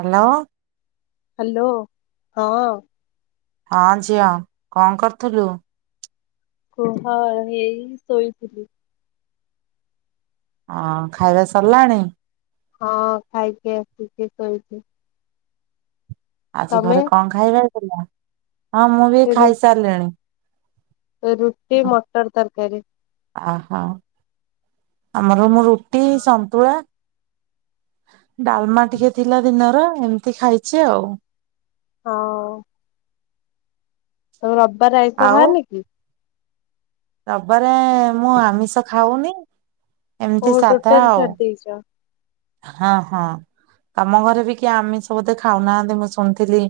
Hello. Hello ହଁ। ହଁ ଝିଅ କଣ କରୁଥିଲୁ? ଓହଁ ହେଇ ଶୋଇଥିଲି। ହ ଖାଇବା ସରିଲାଣି? ହଁ ଖାଇକି ଆସିକି ଶୋଇଛି। ଆଜି ତମେ? ଘରେ କଣ ଖାଇବେ? [inaudible] ହଁ ମୁଁ ବି ରୁ ଖାଇସାରିଲିଣି। ରୁଟି, ମଟର୍ ତରକାରୀ। ଓହୋ ଆମେ ଆ ମୁଁ ରୁଟି, ସନ୍ତୁଳା [inaudible] ଡାଲମା ଟିକେ ଥିଲା ଦିନର। ଏମିତି ଖାଇଛି ଆଉ। ହଁ। [inaudible] ତାର ଆଇସ ଆଉ ବାରିନିକି? [unintelligible] ମୁଁ ଆମିଷ ଖାଉନି। ଓ ଏମିତି ସାଧା ଟୋଟଲ ଆଉ [unintelligible] ହଁ ହଁ ତମ ଘରେ ବି କି ଆମିଷ ବୁଧେ କେହି ଖାଉନାହାନ୍ତି ମୁଁ ଶୁଣିଥିଲି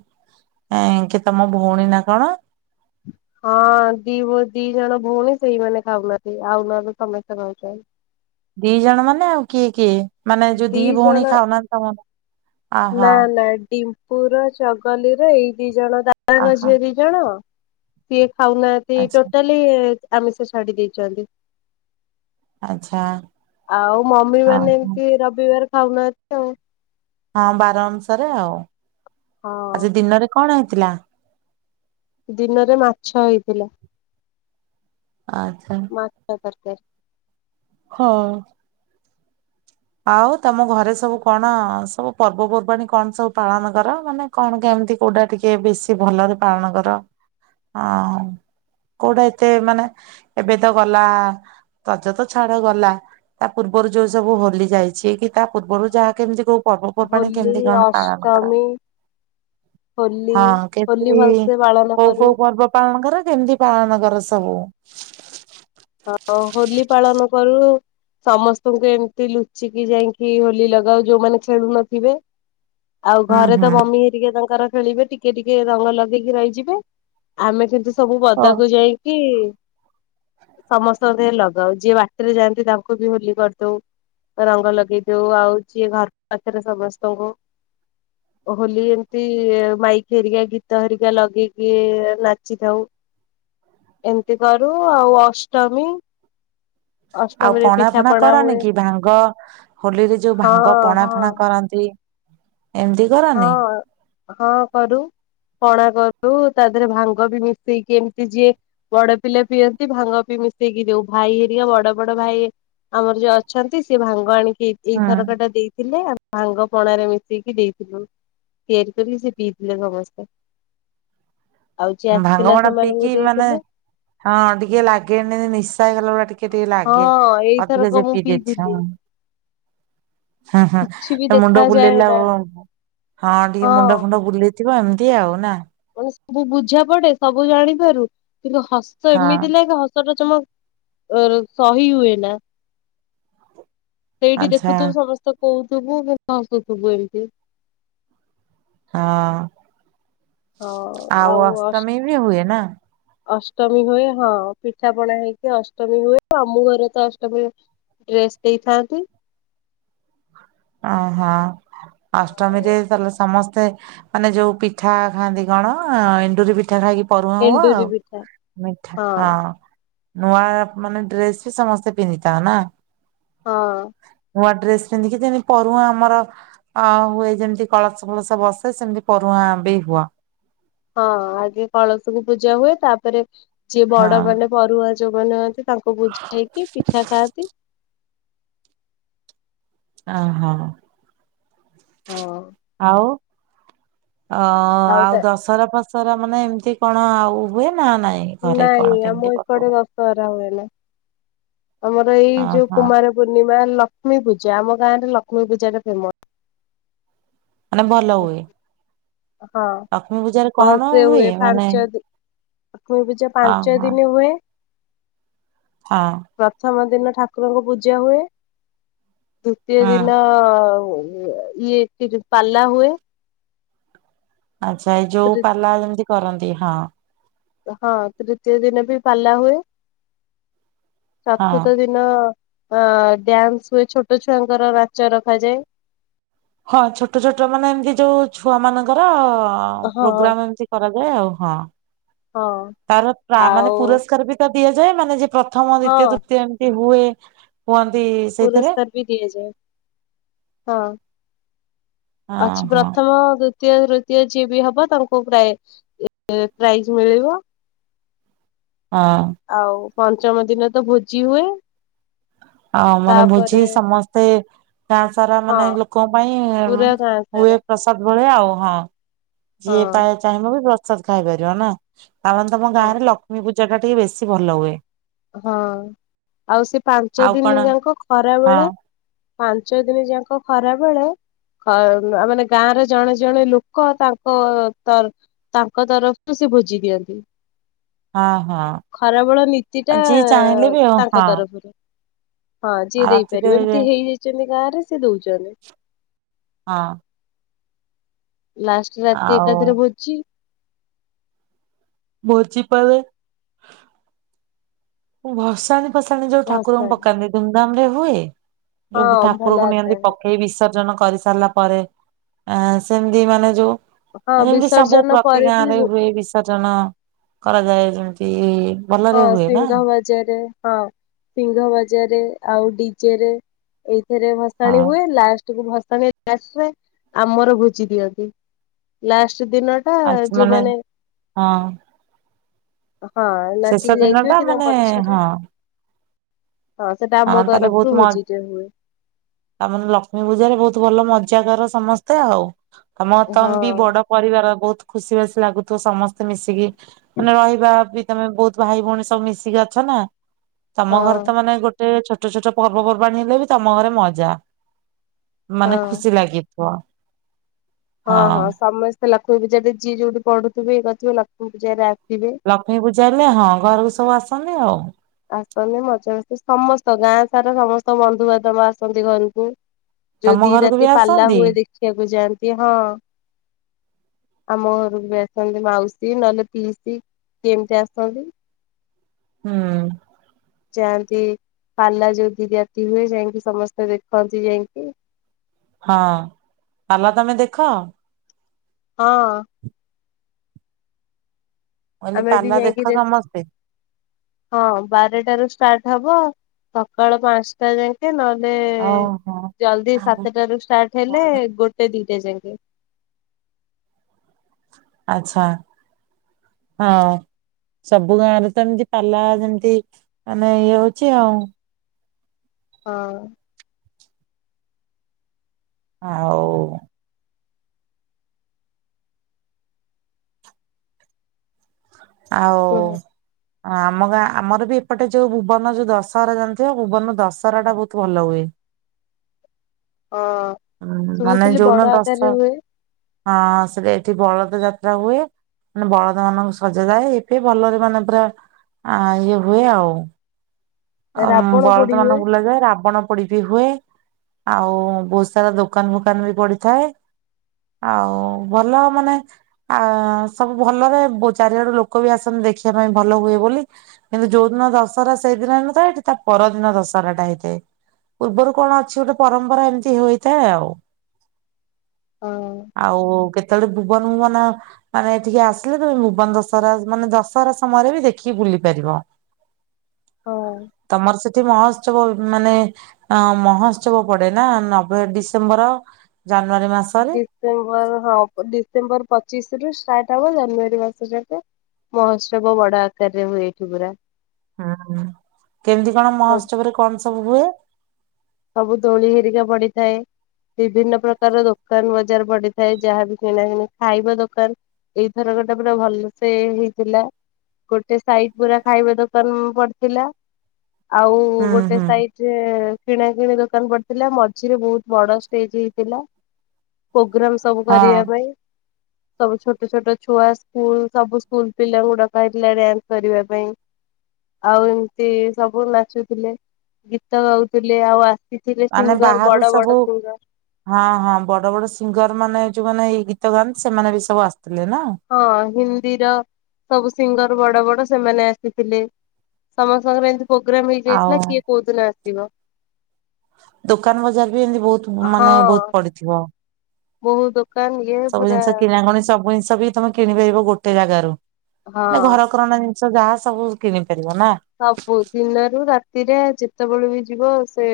ଏ କି ତମ ଭଉଣୀ ନା କଣ। ହଁ ଦି ଦି ଜଣ ଭଉଣୀ, ସେଇମାନେେ ଖାଉନାହାନ୍ତି ଆଉ ନହେଲେ ସମସ୍ତେ ଖାଉଛନ୍ତି। ଦି ଜଣ ମାନେ ଆଉ କିଏ କିଏ? ମାନେ ଯଉ ଦି ଭଉଣ ଖାାଉ ନାହାନ୍ତି [inaudible] ନା ନାହିଁ। ପୁରା ଚଗଲିରେ ଏଇ ଦି ଜଣ। ଦାଦାଙ୍କ ଓହୋ ଝିଅ ଦି ଜଣ। [inaudible] ଖାଉନାହାନ୍ତି ଆଚ୍ଛା ଟୋଟାଲି। ଆମିଷ ଛାଡି ଦେଇଛନ୍ତି। ଆଚ୍ଛା ଆଉ ମମି ହଁ ମାନେ ଏମତି ରବିବାର। [inaudible] ହଁ ବାର ଅନୁସାରେ ଆଉ। ଆଜି ହଁ। ଦୀନରେ କଣ ହେଇ [unintelligible] ଦୀନରେ ମାଛ ହେଇଥିଲା । ଆଛା । [unintelligible] ହଁ । ଆଉ ତମ ଘରେ ସବୁ କଣ ସବୁ ପର୍ବପର୍ବାଣିୀ କଣ ସବୁ ପାଳନ କର, ମାନେ କଣ କେମିତି, କୋଉଟା ଟିକେ ବେଶୀ ଭଲରେ ପାଳନ କର, କୋଉଟା ଏତେ ମାନେ । ଏବେ ତ ଗଲା ରଜ ତ ଛାଡ଼, ଗଲା ତା ପୂର୍ବରୁ ଯୋଉ ସବୁ ହୋଲି ଯାଇଛି କି ତା ପୂର୍ବରୁ ଯାହା, କେମିତି କୋଉ ପର୍ବପର୍ବାଣି ହୋଲି କେମିତି କଣ ପାଳନ କର, ଅଷ୍ଟମୀ ହୋଲି ହଁ, ହୋଲି କେମିତି ଭଲସେ ପାଳନ କୋଉ କରୁ କୋଉ ପର୍ବ ପାଳନ କର? ଏମିତି ପାଳନ କର, ସବୁ ହଁ, ହୋଲି ପାଳନ କରୁ, ସମସ୍ତଙ୍କୁ ଏମିତି ଲୁଚିକି ଯାଇକି ହୋଲି ଲଗାଉ, ଯୋଉମାନେ ଖେଳୁ ନଥିବେ ଆଉ, ହୁଁ ଘରେ ହୁଁ। ତ ମମି ହେରିକେ ତାଙ୍କର ଖେଳିବେ, ଟିକେ ଟିକେ ରଙ୍ଗ ଲଗେଇକି ରହିଯିବେ, ଆମେ କିନ୍ତୁ ସବୁ ଓ ବଦାକୁ ଯାଇକି ସମସ୍ତଙ୍କ ଦେହରେ ଲଗାଉ, ଯିଏ ବାଟରେ ଯାଆନ୍ତି ତାଙ୍କୁ ବି ହୋଲି କରିଦଉ, ରଙ୍ଗ ଲଗେଇ ଦଉ । ଆଉ ଯିଏ ଘର ପାଖରେ, ସମସ୍ତଙ୍କୁ ହୋଲି ଏମତି, ମାଇକି ହେରିକା ଗୀତ ହେରିକା ଲଗେଇକି ନାଚିଥାଉ, ଏମିତି କରୁ ଆଉ ଅଷ୍ଟାମୀ ଆଉ ପଣା ଫଣା କରନି ହୁଏ କି, ଭାଙ୍ଗ, ହୋଲିରେ ଯୋଉ ହଁ ଭାଙ୍ଗ ପଣା ହଁ ଫଣା କରନ୍ତି । ଏମିତି କରନି? ହଁ। ହଁ, କରୁ ପଣା କରୁ, ତା ଦେହରେ ଭାଙ୍ଗ ବି ମିଶେଇକି ଏମିତି ଯିଏ ବଡ଼ ପିଲା ପିଅନ୍ତି, ଭାଙ୍ଗ ବିି ମିଶେଇକି ଦଉ, ଭାଇ ହେରିକା ବଡ଼ ବଡ଼ ଭାଇ, ଆମର ଯୋଉ ଅଛନ୍ତି ସିଏ ଭାଙ୍ଗ ଆଣି ଏଇ, ଏଇଥରକା ଟା ଦେଇଥିଲେ, ଆଉ ଭାଙ୍ଗ ପଣାରେ ମିଶେଇକି ଦେଇ [inaudible] ତିଆରି କରି ସେ ପିଇଥିଲ ସମସ୍ତେ। ଆଉ ଯିଏ ଭାଙ୍ଗ ଆସିଥିଲା ପଣା ସେମାନଙ୍କୁ ପିଇକି ମାନେ ଦେଇଥିଲୁ ହଁ ଟିକେ ଲାଗେନି ନିଶା ହେଇଗଲା ଭଳିଆ ଟିକେ ଟିକେ ଟିକେ ଲାଗେ, ହଁ ଅଧିକ ଏଇଥରକ ଯେ ମୁଁ ପିଇଦିଏ ପିଇଥିଲି। [unintelligible] କିଛି ବି ହଁ ମୁଣ୍ଡ ଦେଖାଯାଏ ବୁଲେଇଲା ନା ହଁ ଟିକେ ହଁ ମୁଣ୍ଡ ଫୁଣ୍ଡ ବୁଲେଇ ଥିବ ଏମିତି ଆଉ ନା? ସବୁ ବୁଝା ପଡ଼େ ସବୁ ଜାଣିିବାରୁ କିନ୍ତୁ ହସ ହଁ ଏମିତି ନାଇକି ହସଟା [unintelligible] ଶହି ହୁଏ ନା। ସେଇଠି ଆଚ୍ଛା ଦେଖୁଥୁ ସମସ୍ତ କହୁଥିବୁ ମୁଁ [unintelligible] ଏମତି ହଁ। ହଁ ଆଉ ଅଷ୍ଟମୀ ବି ହୁଏ ନା? ଅଷ୍ଟମୀ ହୁଏ ହଁ ପିଠାପଣା ହେଇକି ଅଷ୍ଟମୀ ହୁଏ । ମାମୁ ଘରେ ତ ଅଷ୍ଟମୀ ଡ୍ରେସ ଦେଇଥାନ୍ତି। ଓହୋ ଅଷ୍ଟମୀରେ ତାହେଲେ ସମସ୍ତେ ମାନେ ଯୋଉ ପିଠା ଖାଆନ୍ତି କଣ ଏଣ୍ଡୁରି ପିଠା ଖାଇକି ପରୁହାଁ ହଉ ଏଣ୍ଡୁରି ଆଉ ପିଠା ମିଠା ହଁ ନୂଆ ମାନେ ଡ୍ରେସ ବି ସମସ୍ତେ ପିନ୍ଧିଥାଅ ନା ହଁ। ନୂଆ ଡ୍ରେସ ପିନ୍ଧିିକି ପରୁହାଁ ଆମର ଅ ହୁଏ ଯେମିତି କଳସ ଫଳସ ବସେ ସେମତି ପରୁହାଁ ବି ହୁଅ ହଁ ଆଗେ କଳସକୁ ପୂଜା ହୁଏ ତାପରେ ଯିଏ ହଁ ବଡ଼ମାନେ ପରୁହା ଯୌମନେ ହୁଅନ୍ତି ତାଙ୍କୁ ପୂଜେଇକି ପିଠା ଖାଆନ୍ତି। ଅ ହ ହଁ ଆଉ ଅ ଆଉ ଦଶହରା ଫ ସରା ମାନେ ଏମିତି କଣ ଆଉ ହୁଏ? ନା ନାଇଁ ଘରେ କଣ ନାଇଁ କେମିତି ଆମ ପର୍ବ ଏକଡେ ଦଶହରା ହୁଏନା। ଆମର ଏଇ ଯୋଉ ଓହୋ କୁମାର ପୂର୍ଣ୍ଣିମା ଲ ଲକ୍ଷ୍ମୀ ପୂଜା ଆମ ଗାଁରେ ଲକ୍ଷ୍ମୀ ପୂଜା ଟା ଫେମସ ମାନେ ଭଲ ହୁଏ। ହଁ ଲକ୍ଷ୍ମୀ ପୂଜାରେ କଣ ଭଲ ସେ ହୁଏ ମାନେ ପାଞ୍ଚ ଦି ଠାକୁର ପୂଜା ପାଞ୍ଚ ଓହୋ ଦିନ ହୁଏ। ହଁ ପ୍ରଥମ ଦିନ ଠାକୁରଙ୍କ ପୂଜା ହୁଏ। ଦୁତୀୟ ହୁଁ ଦିନ ପୁଅ ଝିଅ ଇଏ କି ଯେ ପାଲା ଲା ହୁଏ ଆଚ୍ଛା ଏଇ ଯୋଉ ପାଲା ଯେମିତି କରନ୍ତି ହଁ ହଁ ତୃତୀୟ ଦିନ ବି ପାଲା ହୁଏ। ହଁ ଚତୁର୍ଥ ଦିନ ଅ ଡ୍ୟାନ୍ସ ହୁଏ ଛୋଟ ଛୁଆଙ୍କର ନାଚ ରଖାଯାଏ। ହଁ ଛୋଟ ଛୋଟ ମାନେ ଏମିତି ଯୋଉ ଛୁଆ ମାନଙ୍କର ହଁ ହଁ ପ୍ରୋଗ୍ରାମ ଏମିତି କରାଯା ଏ ଆଉ ହଁ ହଁ ତାର ମା ମାନେ ଆଉ ପୁରସ୍କାର ବି ଦବ ଦିଆଯାଏ ମାନେ ଯେ ପ୍ର ପ୍ରଥମ ହଁ ଦିିତୀୟ ତୃତୀୟ ଏମିତି ହୁ ହୁଏ ହୁଅନ୍ତି ସେଇଥିରେ ପୁରସ୍କାର ବି ଦିଏଯାଏ ହଁ ହଁ ଅଛି ହଁ ପ୍ରଥମ ଦି ତୀୟ ତୃତୀୟ ଯିଏବି ହବ ତାଙ୍କୁ ପ୍ରାଇ ଏ ପ୍ରାଇଜ ମିଳିବ । ହଁ । ପଞ୍ଚମ ଦିନ ତ ଭୋଜି ହୁଏ । ଆଉ ମାନେ ଭୋଜି ସମସ୍ତେ ଗାଁ ସାରା ହଁ ମାନେ ଲୋକଙ୍କ ପାଇଁ ପୁରା ଗାଁ ହୁଏ ସାରା ପ୍ରସାଦ ଭଳିଆ ଆଉ। ଓହାଁ । ହଁ ଯିଏ ପାଏ ଚାହିଁବବି ବ ସାଦ୍ ଖାଇପାରିବ ନା । ତାମାନେ ତମ ହଁ ଗାଁରେ ଲକ୍ଷ୍ମୀ ପୁ ଜାଟା ଟିକେ ବେଶୀ ଭଲ ହୁଏ । ହଁ ଆଉ ସେ ପାଞ୍ଚ ଆଉ କଣ ଦିନି ଯାଙ୍କ ଖରା ହଁ ବେଳେ ପାଞ୍ଚ ଦିନି ଯାଙ୍କ ଖରାବେଳେ ଅ ମା ମାନେ ଗାଁର ଜଣେ ଜଣେ ଲୋକ ତାଙ୍କ ତର ତାଙ୍କ ତରଫରୁ ସେ ଭୋଜି ଦିଅନ୍ତି। ହଁ ହଁ ଖରାବେଳ ନୀତି । ଟା ତାଙ୍କ ତରଫରୁ। ହଁ ଯିଏ ଆଉ ଦେଇପାରିବେ ରାତିରେ ଏମତି ହେଇଯାଇଚନ୍ତି । ଗାଁରେ ସେ ଦଉଚନ୍ତି । ହଁ । ଲାଷ୍ଟ ରାତି ଆଉ ଏକାଥରେ ଭୋଜି । ବୋଜିପା [unintelligible] ହୁଁ ଭସାଣି । ପସାଣି ଯଉ ଠାକୁରଙ୍କୁ ଭସାଣି। ପକାନ୍ତି ଧୁମଧାମରେ ହୁ ହୁଏ । ଯୋଉ ହଁ ଭଲ ଠାକୁରକୁ ନିଅନ୍ତି ଆକାରରେ ପକେଇ ବିସର୍ଜନ କ କରି ସାରିଲା ପରେ ଆ ସେମିତି ମାନେ ଯୋଉ ହଁ ଏମିତି ସବୁ ବିସର୍ଜନ ପ୍ରତି ପରେ ବି ଗାଁରେ ହୁଏ ବିସର୍ଜନ କରାଯାଏ । ଯେମତି ଭଲରେ ହୁଏ ନା । ଚାରେ ହଁ ସିଙ୍ଘ ବାଜାର ଆଉ ଡିଜେରେ ରେ ଭସାଣି ହଁ ହୁଏ ଲାଷ୍ଟ ସବୁ ଭସାଣି ଲାସ୍ ହୁଏ ଆମର ଭୋଜି ଦିଅନ୍ତି ଲାଷ୍ଟ୍ । ସେଦିନ ଟା ଆ ମାନେ ଯୋଉମାନେ ହଁ ହଁ [unintelligible] ଶେଷ ଦିନ ଯାଇଥିବେ ଟା କି ତାଙ୍କ ମାନେ- ପଛରେ ହଁ। ସେଟା ଆମ ହଁ ।ତାହେଲେ ତରଫରୁ ବହୁତ ମଜ ଭୋଜିଟେ ହୁଏ। ତାମାନେ ଲକ୍ଷ୍ମୀ ପୂଜା ରେ ବହୁତ ଭଲ ମଜ ପୂଜାକର ସମସ୍ତେ ଆଉ। ଆମ ହଁ ତମ ବି ବଡ ପରିବାର ବହୁତ ଖୁସି ବାସି ଲାଗୁଥିବ ସମସ୍ତେ ମିଶିକି ମାନେ ରହିବା ବି ତମେ ବହୁତ ଭାଇ ଭଉଣୀ ସବୁ ମିଶିକି ଅଛ ନା। ତମ ହଁ ଘର ତ ମାନେ ଗୋଟେ ଗୋେ [unintelligible] ଛୋଟ ଛୋଟ ପର୍ବପର୍ବାଣି ହେଲେ ବି ତମ ଘରେ ମଜା। ମାନେ ହଁ। ଖୁସି ଲାଗି ଆ [unintelligible] ହଁ ହଁ। ସମସ୍ତେ ସେ ଲକ୍ଷ୍ମୀପୂଜାରେ ଯିଏ ଯୋଉଠି ପଢୁଥିବେ ଇଏ କରୁଥିବେ ଲକ୍ଷ୍ମୀପୂଜାରେ ଅସ୍ ଲକ୍ଷ୍ମୀ ପୂଜା ହେଲେ ହଁ ।ଘରକୁ ସବୁ ଆସ ସେ ଆଉ [unintelligible] ଆସନ୍ତି ମଜାମସ୍ତି ଆସମସ୍ତ ଗାଁ ସାରା ସମସ୍ତ ବନ୍ଧୁବାନ୍ଧବ ଆସନ୍ତି ଘରକୁ। ଯଉ ତମ ଦି ଘରକୁ ବି ରାତି ପାଲା ଆସନ୍ତି? ହୁଏ ଦେଖିବାକୁ ଯାଆନ୍ତି ।ହଁ। ଆମ ଘରକୁ ବି ଆସନ୍ତି। ମାଉସୀ ନହେଲେ ପିଇସି ଯେମତି ଆସନ୍ତି। ହୁଁ। ଯାଆନ୍ତି ପାଲା ଯୋଉ ଦି ରାତି ହୁଏ ଯାଇକି ସମସ୍ତେ ଦେଖନ୍ତି ଯାଇକି। ହଁ । ପାଲା ତମେ ଦେଖ? ହଁ। କହିଲି ଆମେ ବି ପାଲା ଯାଇକି ଦେଖ ଦେଖୁ ସମସ୍ତେ ହଁ ବାରଟାରୁ ଷ୍ଟାର୍ଟ ହବ। ସକାଳ ପାଞ୍ଚଟା ଯାଇକେ ନହେଲେ ଓହୋ ଜଲ୍ଦି ସାତଟ ରୁ ଷ୍ଟାର୍ଟ ହେଲେ ଗୋଟେ ଦିଟା ଯାଇ। [unintelligible] ଆଚ୍ଛା ହଁ ସବୁ ଗାଁରେ ତ ଏମିତି ପାଲା ଯେମିତି ମାନେ ଇଏ ହଉଛି ଆଉ। ହଁ। ଆଉ ଆଉ କୁହ। ଆମ ଗାଁ ଆମର ବି ଏପଟେ ଯୋଉ ଭୁବନ ଯୋଉ ଦଶହରା ଜାଣିଥିବ ଭୁବନ ଦଶହରା ଟା ବହୁତ ଭଲ ହୁଏ। ହଁ ହଁ ମାନେ ଶୁଣିଥିଲି ବଡ ଯଉନ ତ ଆକାରରେ ହୁଏ ହଁ ସେଟ ଏଠି ବଳ ଯାତ୍ରା ହୁଏ ମାନେ ବଳଦ ମାନଙ୍କ ସଜାଯାଏ ଏବେ ଭଲରେ ମାନେ ପୁରା ଇଏ ହୁଏ ଆଉ। ଆଉ ରାବଣ ବଳଦ ପୋଡି ହୁଏ ମାନଙ୍କୁ ବୁଲାଯାଏ ରାବଣ ପୋଡି ବିି ହୁଏ। ଆଉ ବହୁତ ସାରା ଦୋକାନ ଫୋକାନ ବି ପଡିଥାଏ। ଆଉ ଭଲ ମାନେ ଆ ସବୁ ଭଲରେ ଚାରିଆଡୁ ଲୋକ ବି ଆସନ୍ତି ଦେଖିବା ପାଇଁ ଭଲ ହୁଏ ବୋଲି ।କିନ୍ତୁ ଯୋଉ ଦିନ ଦଶହରା ସେଇଦିନ ହେଇନଥାଏ ଏଠି ତା ପରଦିନ ଦଶହରା ଟା ହେଇଥାଏ ପୂର୍ବରୁ କଣ ଅଛି ଗୋଟେ ପରମ୍ପରା ଏମିତି ହେଇଥାଏ ଆଉ। ହଁ ଆଉ କେ ଯେତେବେଳେ ଭୁବନ ଭୁବନ ମାନେ ଟିକେ ଆସିଲେ ତମେ ଜୀବନ ଦଶହରା ମାନେ ଦଶହରା ସମୟରେ ବି ଦେଖିକି ବୁଲି ପାରିବ। ହଁ। ତମର ସେ ମହୋତ୍ସବ ମାନେ ଅ ମହୋତ୍ସବ ପଡେ ନା ନ ଡିସେମ୍ବର ଜାନୁ ଡିସେମ୍ବର ହଁ ଡିସେମ୍ବର ପ ପଚିଶରୁ ଷ୍ଟାର୍ଟ ହବ ଜାନୁଆରୀ ମାସ ଜାକେ ମହୋତ୍ସବ ବଡ ଆକାରରେ ହୁଏ ଏଠି ପୁରା। ହୁଁ କେମିତି କଣ ମହୋତ୍ସବ ରେ କଣ ସବୁ ହୁଏ? ସବୁ ଦୋଳି ହେରିକା ପଡିଥାଏ ବିଭିନ୍ନ ପ୍ରକାର ଦୋକାନ ବଜାର ପଡିଥାଏ ଯାହାବି କିଣା କିଣି ଖାଇବା ଦୋକାନ ଏଇଥରକଟା ଗୋଟେ ପୁରା ଭଲ ସେେ ହେଇଥିଲା ଗୋଟେ ସାଇଡ ପୁରା ଖାଇବା ଦୋକାନ ପଡିଥିଲା। ଆଉ ହୁଁ ଗୋଟେ ହୁଁ। ସାଇଡରେ କିଣା କିିଣି ଦୋକାନ ପଡିଥିଲା ମଝିରେ ବହୁତ ବଡ ଷ୍ଟେଜ ହେଇଥିଲା। ପ୍ରୋଗ୍ରାମ ସବୁ ହଁ କରିବା ପାଇଁ। ସବୁ ଛୋଟ ଛୋଟ ଛୁଆ ସ୍କୁଲ ସବୁ ସ୍କୁଲ ପିଲାଙ୍କୁ ଡକା ହେଇଥିଲା ଡ୍ୟାନ୍ସ କରିବା ପାଇଁ ଆଉ ଏମିତି ସବୁ ନାଚୁଥିଲେ ଗୀତ ଗାଉ ଲେ ଆବାଜ। ମାନେ ବାହାରୁ ସବୁ ହଁ ହଁ ବଡ ବଡ ସିଙ୍ଗର ମାନେ ଯୋଉମାନେ ଏଇ ଗୀତ ଗାନ୍ତି ସେମାନେ ବି ସବୁ ଆସ ହଁ ହିନ୍ଦୀର ସବୁ ସିଙ୍ଗର। ବଡ ବଡ ସେମାନେ ଆସିଥିଲେ ସମସ୍ତଙ୍କର ଏମ ପ୍ରୋଗ୍ରାମ ଆଉ ହେଇଯାଇଥିଲା କିଏ କୋଉଦିନ ଥିବ। ଦୋକାନ ବଜାର ବି ଏମତି ବହୁତ ହଁ ମାନେ ବହୁତ ପଡିଥିବ ବହୁ ଦୋକାନ ଇଏ ସବୁ ପୁରା ଜିନିଷ କିଣାକଣି ସବୁ ଜିନିଷ ବି ତମେ କିଣିପାରିବ ଗୋଟେ ଜାଗାରୁ। ହଁ ନା ଘର କରନା ଜି ଯାହା ସବୁ କିଣି ପାରିବ ନା ସବୁ ଦିନରୁ ରାତିରେ ଯେତେବେଳେ ବି ଯିବ ସେ।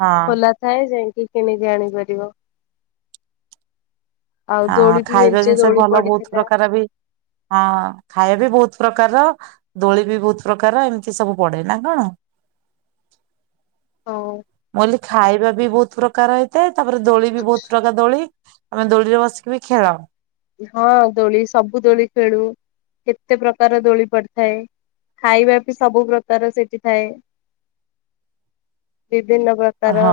ହଁ। ଖୋଲା ଥାଏ ଯାଇ କି କିଣିକି ଆଣିପାରିବ? ଆଉ ହଁ ଦୋଳି ବି ଖାଇବା ମେଞ୍ଚେ ଜିନିଷ ବି ଦୋଳି ଭଲ ବହୁତ ପଡିଥିଲା। ପ୍ରକାର ବି ହଁ ଖାଇବା ବି ବହୁତ ବହୁତ ପ୍ରକାର ଦୋଳି ବି ବହୁତ ପ୍ରକାର ଏମିତି ସବୁ ପଡେ ନା କଣ? ହଉ। ମୁଁ କହିଲି କି ଖାଇବା ବି ବହୁତ ପ୍ରକାର ହେଇଥାଏ। ତାପରେ ଦୋଳି ବି ବହୁତ ପ୍ରକାର ଦୋଳି। ତମେ ଦୋଳିରେ ବସିକି ବି ଖେଳ? ହଁ ଦୋଳି ସବୁ ଦୋଳି ଖେଳୁ କେତେ ପ୍ରକାର ଦୋଳି ପଡିଥାଏ ଖାଇବା ବି ସବୁ ପ୍ରକାର ସେଠି ଥାଏ। ବିଭିନ୍ନ ପ୍ରକାର ହଁ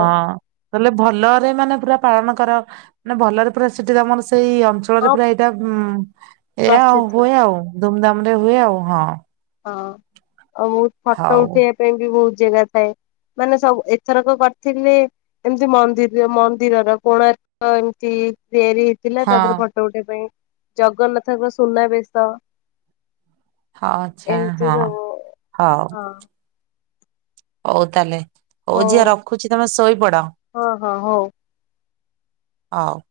ତାହଲେ ଭଲରେ ମାନେ ପୁରା ପାଳନ କର। ମାନେ ଭଲରେ ପୁରା ସେଠି ତମର ସେଇ ଅଞ୍ଚଳରେ ହଁ ପୁରା ଏଇଟା ଏହା ପ୍ରସିଦ୍ଧ ହୁଏ ଆଉ। ଧୁମଧାମ ରେ ହୁଏ ଆଉ ହଁ । ହଁ। ଆଉ ମୁଁ ଫଟୋ ହଉ। ଉଠେଇବା ପାଇଁ ବି ବହୁତ ଜାଗା ଥାଏ ମାନେ ସବୁ ଏଥରକ କରିଥିଲେ ଏମିତି ମନ୍ଦିର ମନ୍ଦିରର କୋଣାର୍କ ଏମତି ତିଆରି ହେଇଥିଲା ତା ଦେହର ହଁ ଫଟୋ ଉଠେଇବା ପାଇଁ ଜଗନ୍ନାଥଙ୍କ ସୁନାବେଶ । ହଁ ଆଛା ହଁ ହଉ ହଁ । ହଉ ତାହେଲେ। ହଉ ଝିଅ ରଖୁଛି ତମେ ଶୋଇପଡ ହଁ ହଁ ହଉ। । ହଉ।